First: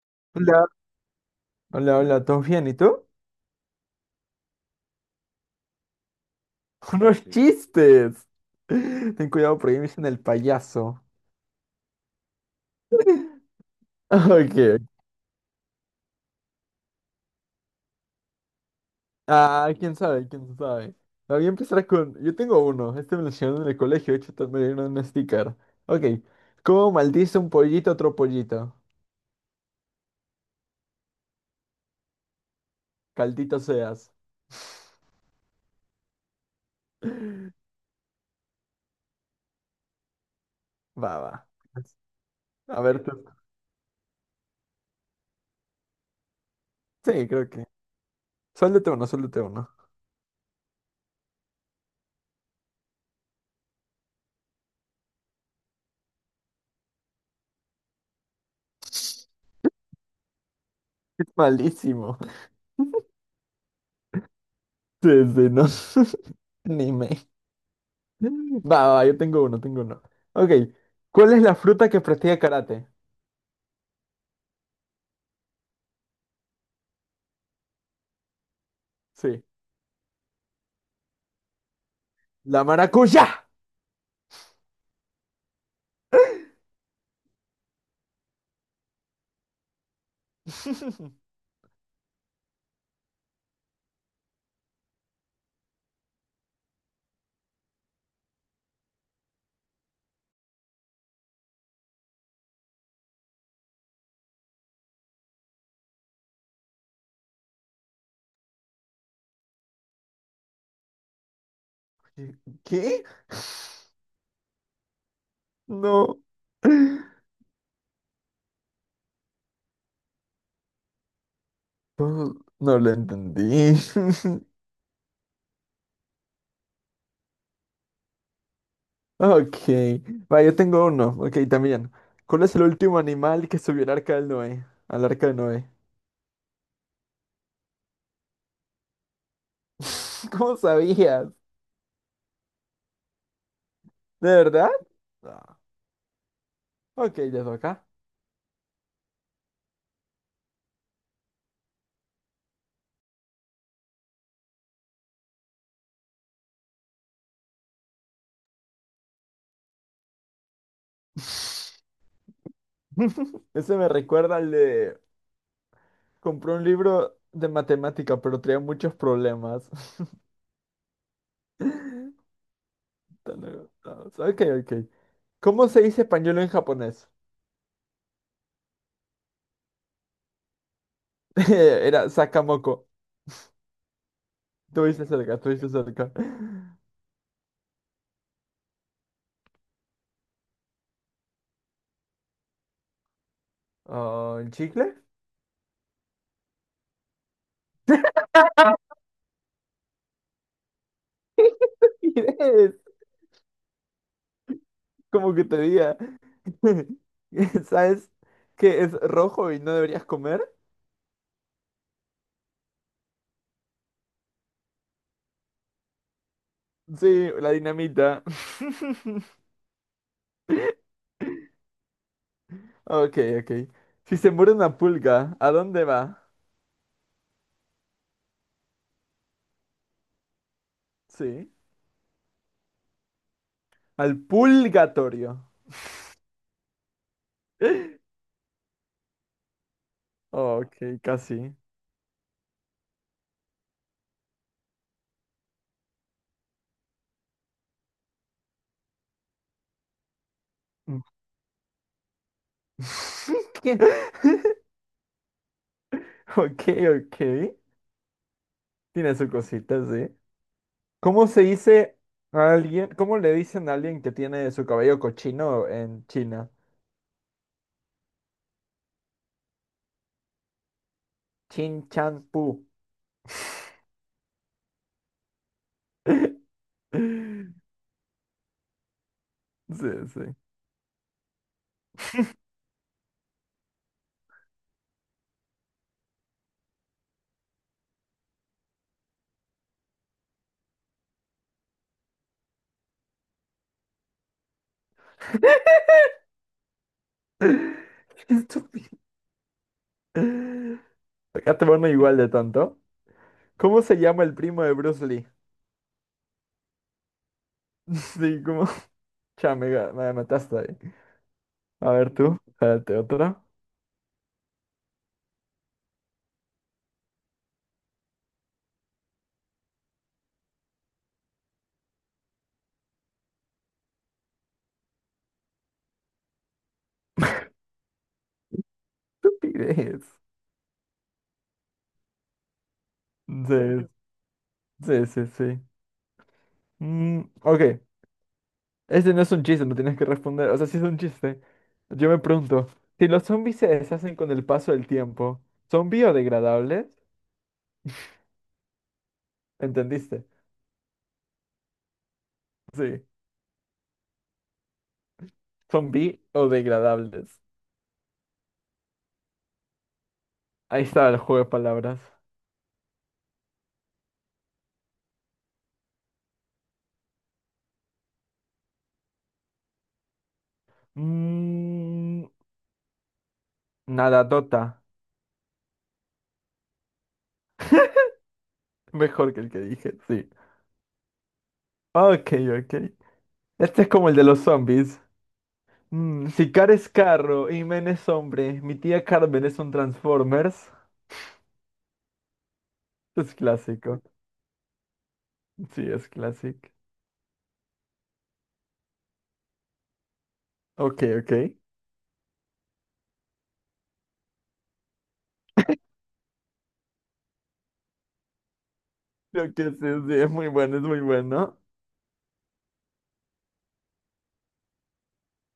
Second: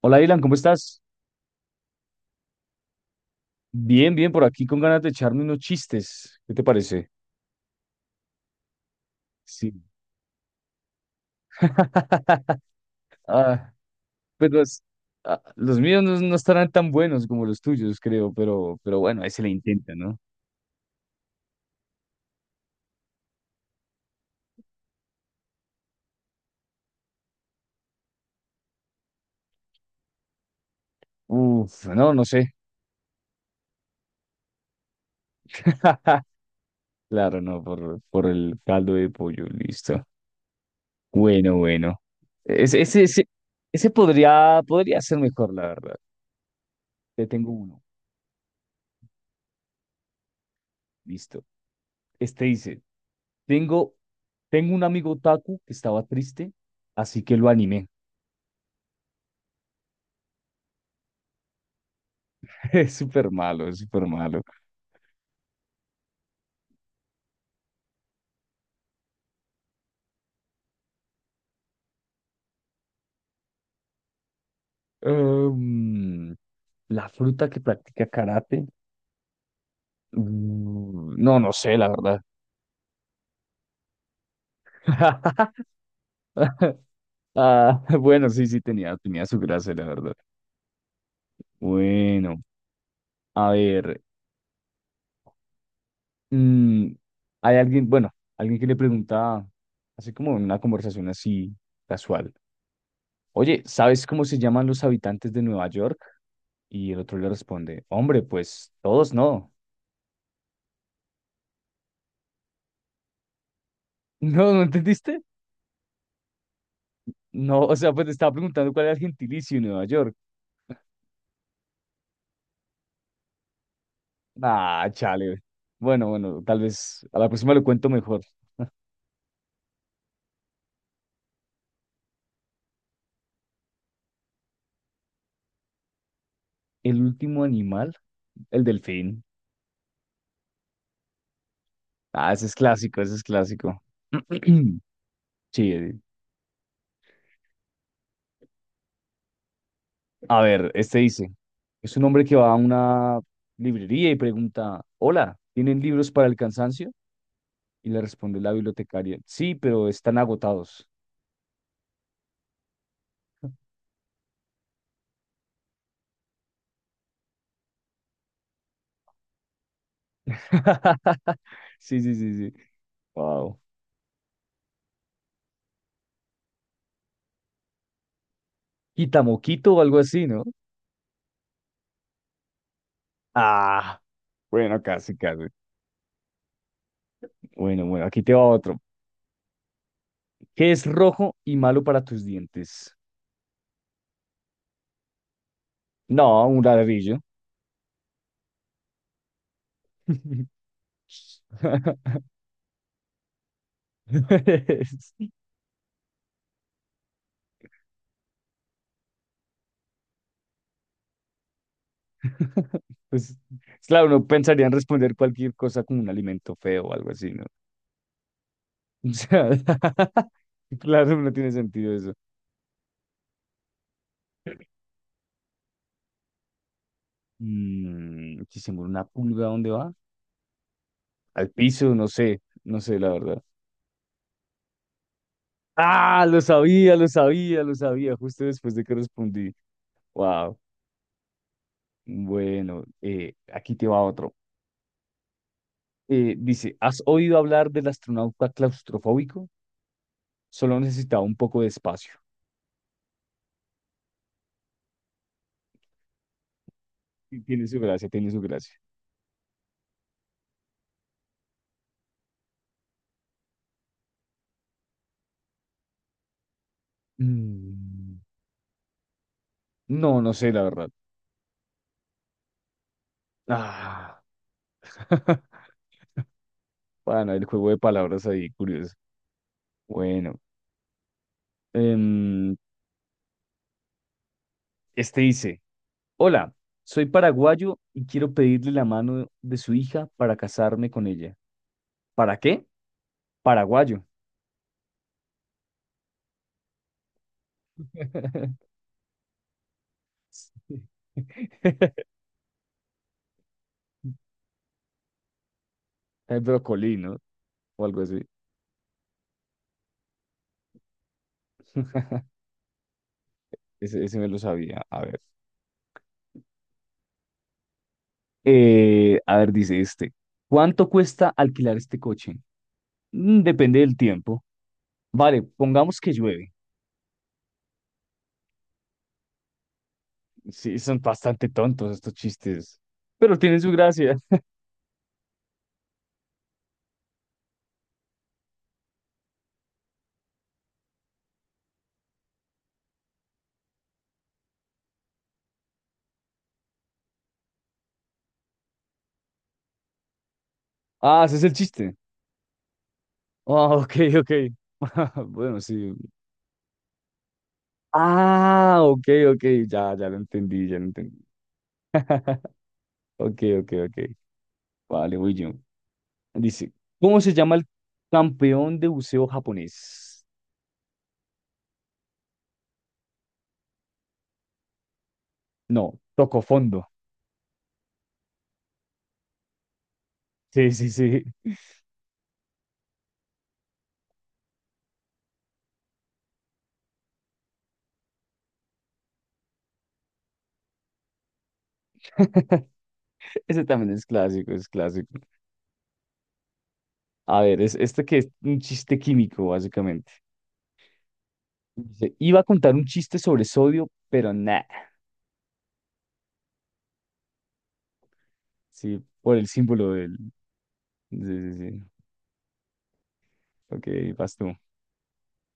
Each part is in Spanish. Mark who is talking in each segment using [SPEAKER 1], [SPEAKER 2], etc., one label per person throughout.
[SPEAKER 1] Hola, Dylan, ¿cómo
[SPEAKER 2] Hola,
[SPEAKER 1] estás?
[SPEAKER 2] hola, hola, ¿todo bien? ¿Y tú?
[SPEAKER 1] Bien, bien, por aquí con ganas de echarme unos chistes. ¿Qué te parece?
[SPEAKER 2] ¡Unos sí, chistes! Ten cuidado
[SPEAKER 1] Sí.
[SPEAKER 2] porque ahí me dicen el payaso.
[SPEAKER 1] Ah, pues
[SPEAKER 2] Ok.
[SPEAKER 1] los, los míos no, no estarán tan buenos como los tuyos, creo, pero bueno, ahí se le
[SPEAKER 2] Ah,
[SPEAKER 1] intenta,
[SPEAKER 2] quién
[SPEAKER 1] ¿no?
[SPEAKER 2] sabe, quién sabe. Ah, voy a empezar con. Yo tengo uno. Este me lo enseñaron en el colegio. De hecho, me dieron un sticker. Ok. ¿Cómo maldice un pollito a otro pollito?
[SPEAKER 1] Uf, no, no sé.
[SPEAKER 2] Caldito seas.
[SPEAKER 1] Claro, no, por el caldo de pollo, listo.
[SPEAKER 2] Va, va.
[SPEAKER 1] Bueno, bueno. Ese,
[SPEAKER 2] A
[SPEAKER 1] ese,
[SPEAKER 2] ver, tú.
[SPEAKER 1] ese, ese podría, podría ser mejor, la verdad. Te
[SPEAKER 2] Sí, creo
[SPEAKER 1] tengo
[SPEAKER 2] que.
[SPEAKER 1] uno,
[SPEAKER 2] Suéltate uno, suéltate uno.
[SPEAKER 1] listo. Este dice. Tengo, tengo un amigo Taku que estaba triste, así que lo animé.
[SPEAKER 2] Es malísimo.
[SPEAKER 1] Es súper malo, es súper malo.
[SPEAKER 2] Sí, sí, no. Anime. Va, va, yo tengo uno, tengo uno. Ok, ¿cuál es la fruta que practica karate?
[SPEAKER 1] Em, la fruta que practica karate.
[SPEAKER 2] Sí,
[SPEAKER 1] No, no sé, la verdad.
[SPEAKER 2] la maracuyá.
[SPEAKER 1] Ah, bueno, sí, sí, tenía, tenía su gracia, la verdad. Bueno, a ver. mm, Hay alguien, bueno, alguien que le pregunta, así como en una conversación así casual. Oye, ¿sabes cómo se llaman los habitantes de Nueva York? Y el otro le responde, hombre, pues todos no.
[SPEAKER 2] ¿Qué?
[SPEAKER 1] No, ¿no entendiste?
[SPEAKER 2] No.
[SPEAKER 1] No, o sea, pues te estaba preguntando cuál era el gentilicio en Nueva York.
[SPEAKER 2] No, no lo entendí.
[SPEAKER 1] Ah, chale. Bueno, bueno, tal vez a la próxima lo cuento mejor.
[SPEAKER 2] Ok, va, yo tengo uno. Ok, también. ¿Cuál es el último animal que subió al arca del Noé? Al arca de Noé.
[SPEAKER 1] El último animal, el delfín.
[SPEAKER 2] ¿Cómo sabías?
[SPEAKER 1] Ah, ese es clásico, ese es clásico.
[SPEAKER 2] ¿De verdad? Ah,
[SPEAKER 1] Sí,
[SPEAKER 2] ok, ya acá.
[SPEAKER 1] a ver, este dice, es un hombre que va a una librería y pregunta, hola, ¿tienen libros para el cansancio? Y le responde la bibliotecaria, sí, pero están agotados.
[SPEAKER 2] Ese me recuerda al de... Compré un libro de matemática, pero traía muchos problemas.
[SPEAKER 1] Sí, sí, sí, sí.
[SPEAKER 2] Tan
[SPEAKER 1] Wow.
[SPEAKER 2] agotados. Ok, ok. ¿Cómo se dice pañuelo en japonés?
[SPEAKER 1] Quitamoquito o algo así, ¿no?
[SPEAKER 2] Era sakamoko.
[SPEAKER 1] Ah, bueno,
[SPEAKER 2] Estuviste
[SPEAKER 1] casi,
[SPEAKER 2] cerca,
[SPEAKER 1] casi.
[SPEAKER 2] estuviste cerca.
[SPEAKER 1] Bueno, bueno, aquí te va otro. ¿Qué es rojo y malo para tus dientes?
[SPEAKER 2] Ah, ¿el chicle?
[SPEAKER 1] No, un ladrillo.
[SPEAKER 2] Mires, como que te diga. ¿Sabes que es rojo y no deberías comer?
[SPEAKER 1] Pues, claro, uno pensaría en responder cualquier cosa con un alimento feo o algo
[SPEAKER 2] Sí,
[SPEAKER 1] así, ¿no?
[SPEAKER 2] la dinamita.
[SPEAKER 1] O sea, claro, no tiene sentido eso.
[SPEAKER 2] Ok, ok. Si se muere una pulga, ¿a dónde va?
[SPEAKER 1] Mm, si se muere una pulga, ¿a dónde va? Al
[SPEAKER 2] Sí.
[SPEAKER 1] piso, no sé, no sé, la verdad.
[SPEAKER 2] Al purgatorio.
[SPEAKER 1] Ah, lo sabía, lo sabía, lo sabía, justo después de que respondí. Wow.
[SPEAKER 2] Ok, casi.
[SPEAKER 1] Bueno, aquí te va otro. Dice, ¿has oído hablar del astronauta claustrofóbico? Solo
[SPEAKER 2] Mm.
[SPEAKER 1] necesitaba un poco de espacio.
[SPEAKER 2] ¿Qué? Ok, ok.
[SPEAKER 1] Y tiene su gracia, tiene su gracia.
[SPEAKER 2] Tiene su cosita, sí. ¿Cómo se dice a alguien, cómo le dicen a alguien que tiene su cabello cochino en China?
[SPEAKER 1] Mm, no, no sé, la verdad.
[SPEAKER 2] Chin Chan Pu.
[SPEAKER 1] Ah, bueno, el juego de palabras ahí, curioso.
[SPEAKER 2] Sí, sí.
[SPEAKER 1] Bueno, em, este dice, hola, soy paraguayo y quiero pedirle la mano de su hija para casarme con ella. ¿Para qué? Paraguayo.
[SPEAKER 2] Estúpido.
[SPEAKER 1] Sí.
[SPEAKER 2] Acá te van igual de tanto. ¿Cómo se llama el primo de Bruce Lee?
[SPEAKER 1] El brocolí, ¿no? O algo así.
[SPEAKER 2] Sí, como. Ya, me mataste ahí. A ver tú, espérate, otra.
[SPEAKER 1] Ese me lo sabía. A ver. A ver, dice este. ¿Cuánto cuesta alquilar este coche? Mm, depende del tiempo. Vale, pongamos que llueve.
[SPEAKER 2] Estupidez.
[SPEAKER 1] Sí, son bastante tontos estos chistes. Pero tienen su
[SPEAKER 2] Sí,
[SPEAKER 1] gracia.
[SPEAKER 2] sí, sí, sí. Mm, ok, este no es un chiste, no tienes que responder. O sea, sí es un chiste. Yo me pregunto, si los zombies se deshacen con el paso del tiempo, ¿son biodegradables? ¿Entendiste?
[SPEAKER 1] Ah, ese es el chiste.
[SPEAKER 2] Sí,
[SPEAKER 1] Ah, ok, ok. Bueno,
[SPEAKER 2] son
[SPEAKER 1] sí.
[SPEAKER 2] biodegradables.
[SPEAKER 1] Ah, ok, ok. Ya, ya lo entendí, ya
[SPEAKER 2] Ahí
[SPEAKER 1] lo
[SPEAKER 2] está el
[SPEAKER 1] entendí.
[SPEAKER 2] juego de palabras.
[SPEAKER 1] Ok, ok, ok. Vale, voy yo. Dice, ¿cómo se llama el campeón de buceo japonés?
[SPEAKER 2] Mm, nadadota.
[SPEAKER 1] No, tocó fondo.
[SPEAKER 2] Mejor que el que dije, sí.
[SPEAKER 1] Sí, sí, sí.
[SPEAKER 2] Ok, ok. Este es como el de los zombies. Mm, si Car es carro y Men es hombre, mi tía Carmen es un Transformers. Es
[SPEAKER 1] Ese también
[SPEAKER 2] clásico.
[SPEAKER 1] es clásico, es clásico.
[SPEAKER 2] Sí, es clásico.
[SPEAKER 1] A ver, es este que es un chiste químico, básicamente.
[SPEAKER 2] Ok, ok.
[SPEAKER 1] Dice, iba a contar un chiste sobre sodio, pero nada. Sí, por el
[SPEAKER 2] Creo que sí,
[SPEAKER 1] símbolo
[SPEAKER 2] sí,
[SPEAKER 1] del...
[SPEAKER 2] es muy bueno, es muy
[SPEAKER 1] Sí, sí,
[SPEAKER 2] bueno.
[SPEAKER 1] sí. Ok, vas tú.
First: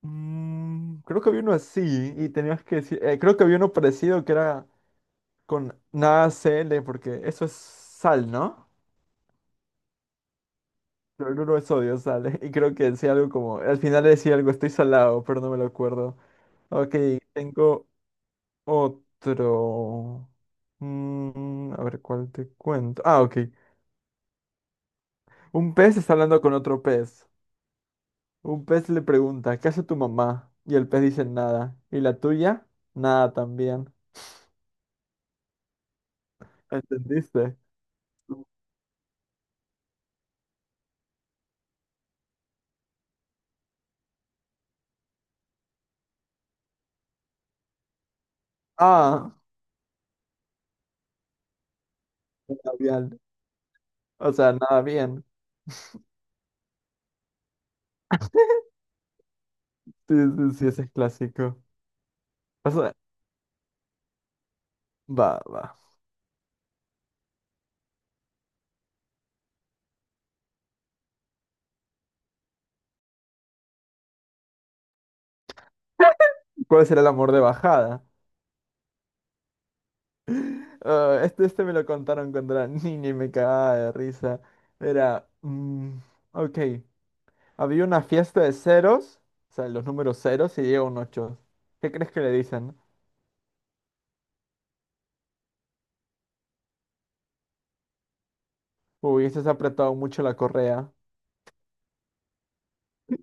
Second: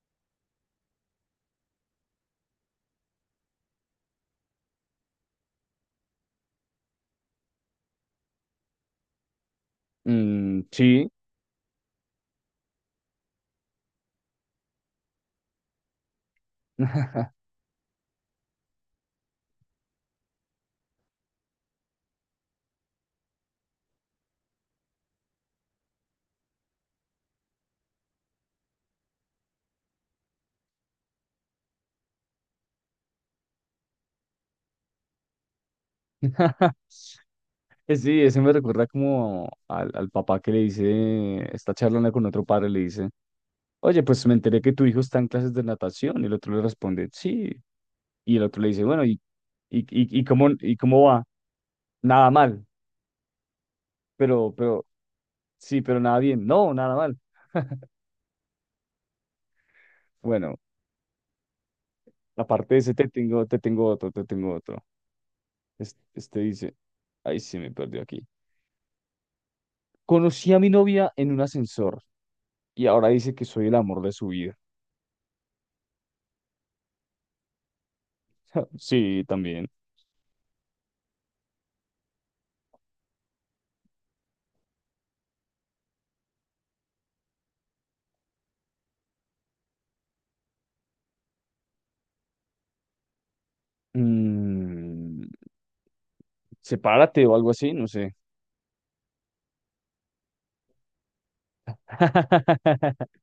[SPEAKER 2] Mm, creo que había uno así y tenías que decir, creo que había uno parecido que era con nada cl porque eso es sal, ¿no?
[SPEAKER 1] Mm, sí.
[SPEAKER 2] Cloruro de sodio, sal. Y creo que decía algo como, al final decía algo, estoy salado, pero no me lo acuerdo. Ok, tengo otro. Mm, a ver, ¿cuál te cuento? Ah, ok. Un pez está hablando con otro pez. Un pez le pregunta, ¿qué hace tu mamá? Y el pez dice nada. ¿Y la tuya? Nada también. ¿Entendiste?
[SPEAKER 1] Sí, ese me recuerda como al, al papá que le dice, está charlando con otro padre, le dice. Oye, pues me enteré que tu hijo está en clases de natación. Y el otro le responde, sí. Y el otro le dice, bueno,
[SPEAKER 2] Ah,
[SPEAKER 1] y cómo va? Nada mal.
[SPEAKER 2] labial. O sea, nada
[SPEAKER 1] Pero,
[SPEAKER 2] bien.
[SPEAKER 1] sí, pero nada bien. No, nada mal.
[SPEAKER 2] Sí, sí,
[SPEAKER 1] Bueno,
[SPEAKER 2] sí, ese es clásico. O
[SPEAKER 1] aparte de
[SPEAKER 2] sea,
[SPEAKER 1] ese, te tengo otro, te tengo otro.
[SPEAKER 2] va, va.
[SPEAKER 1] Es- Este, dice, ay, sí, me perdió aquí. Conocí a mi novia en un ascensor y ahora dice que soy el amor de su vida.
[SPEAKER 2] ¿Cuál será el amor de bajada?
[SPEAKER 1] Sí, también.
[SPEAKER 2] Ah, este me lo contaron cuando era niña y me cagaba de risa. Era, mm, ok, había una fiesta de ceros, o sea, los números ceros y llega un ocho. ¿Qué crees que le dicen?
[SPEAKER 1] Mm, sepárate o algo así, no sé.
[SPEAKER 2] ¿Hubieses apretado mucho la correa?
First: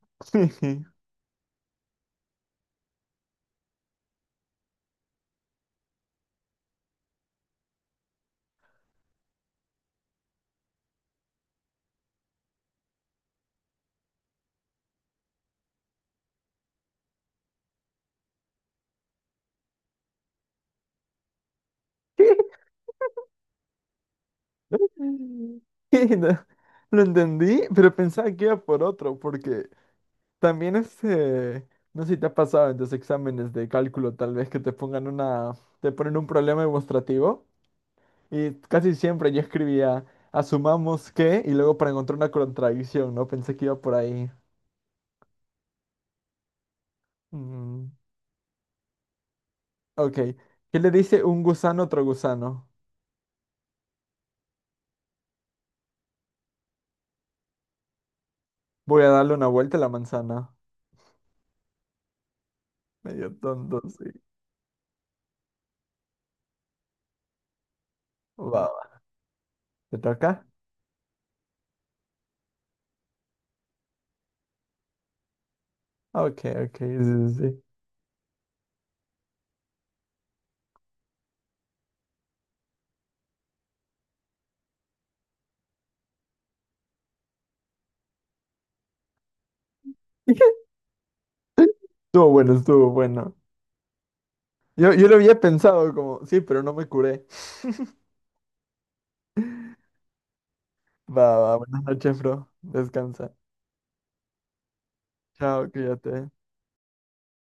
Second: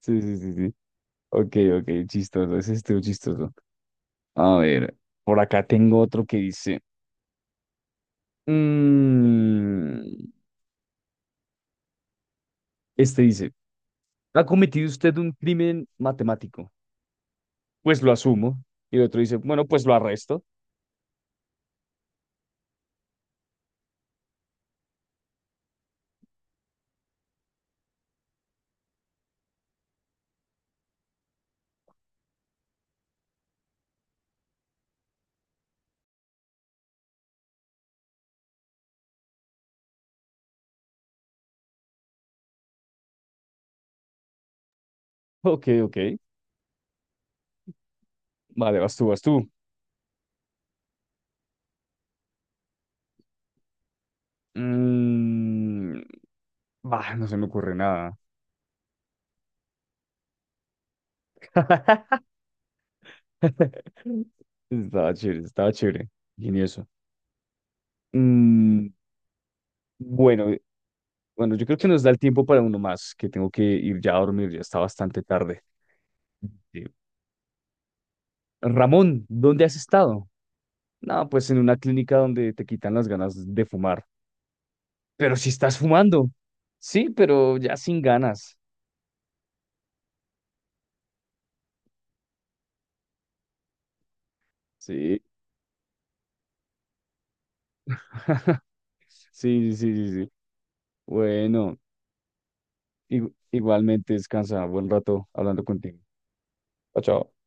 [SPEAKER 1] Sí, sí, sí, sí. Ok, ok, chistoso, ese estuvo chistoso. A ver, por acá tengo otro que dice, mm, este dice, ¿ha cometido usted un crimen matemático? Pues lo asumo. Y el otro dice, bueno, pues lo arresto.
[SPEAKER 2] ¿Qué? ¿Qué? No, lo entendí, pero pensaba que iba por otro, porque también este, no sé si te ha pasado en tus exámenes de cálculo, tal vez que te pongan una, te ponen un problema demostrativo, y casi siempre yo escribía, asumamos que, y luego para encontrar una contradicción, ¿no? Pensé que iba por ahí.
[SPEAKER 1] Ok, ok,
[SPEAKER 2] Mm,
[SPEAKER 1] vale, vas tú, vas tú.
[SPEAKER 2] ok. ¿Qué le dice un gusano a otro gusano?
[SPEAKER 1] Mm, bah, no se me ocurre nada.
[SPEAKER 2] Voy a darle una vuelta a la manzana. Medio tonto, sí.
[SPEAKER 1] Estaba chévere, ingenioso.
[SPEAKER 2] Va,
[SPEAKER 1] Mm,
[SPEAKER 2] va. ¿Te toca?
[SPEAKER 1] bueno, bueno, yo creo que nos da el tiempo para uno más, que tengo que ir ya a dormir, ya está bastante tarde.
[SPEAKER 2] Ok, ok,
[SPEAKER 1] Sí.
[SPEAKER 2] sí, sí, sí.
[SPEAKER 1] Ramón, ¿dónde has estado? No, pues en una clínica donde te quitan las ganas de fumar. Pero si estás fumando. Sí, pero ya sin ganas.
[SPEAKER 2] Estuvo bueno, estuvo bueno. Yo lo
[SPEAKER 1] Sí,
[SPEAKER 2] había pensado como, sí, pero no me curé.
[SPEAKER 1] sí, sí, sí, sí.
[SPEAKER 2] Va, va,
[SPEAKER 1] Bueno,
[SPEAKER 2] buenas noches, bro.
[SPEAKER 1] igu-
[SPEAKER 2] Descansa.
[SPEAKER 1] igualmente descansa. Buen rato hablando
[SPEAKER 2] Chao,
[SPEAKER 1] contigo.
[SPEAKER 2] cuídate.
[SPEAKER 1] Chao, chao.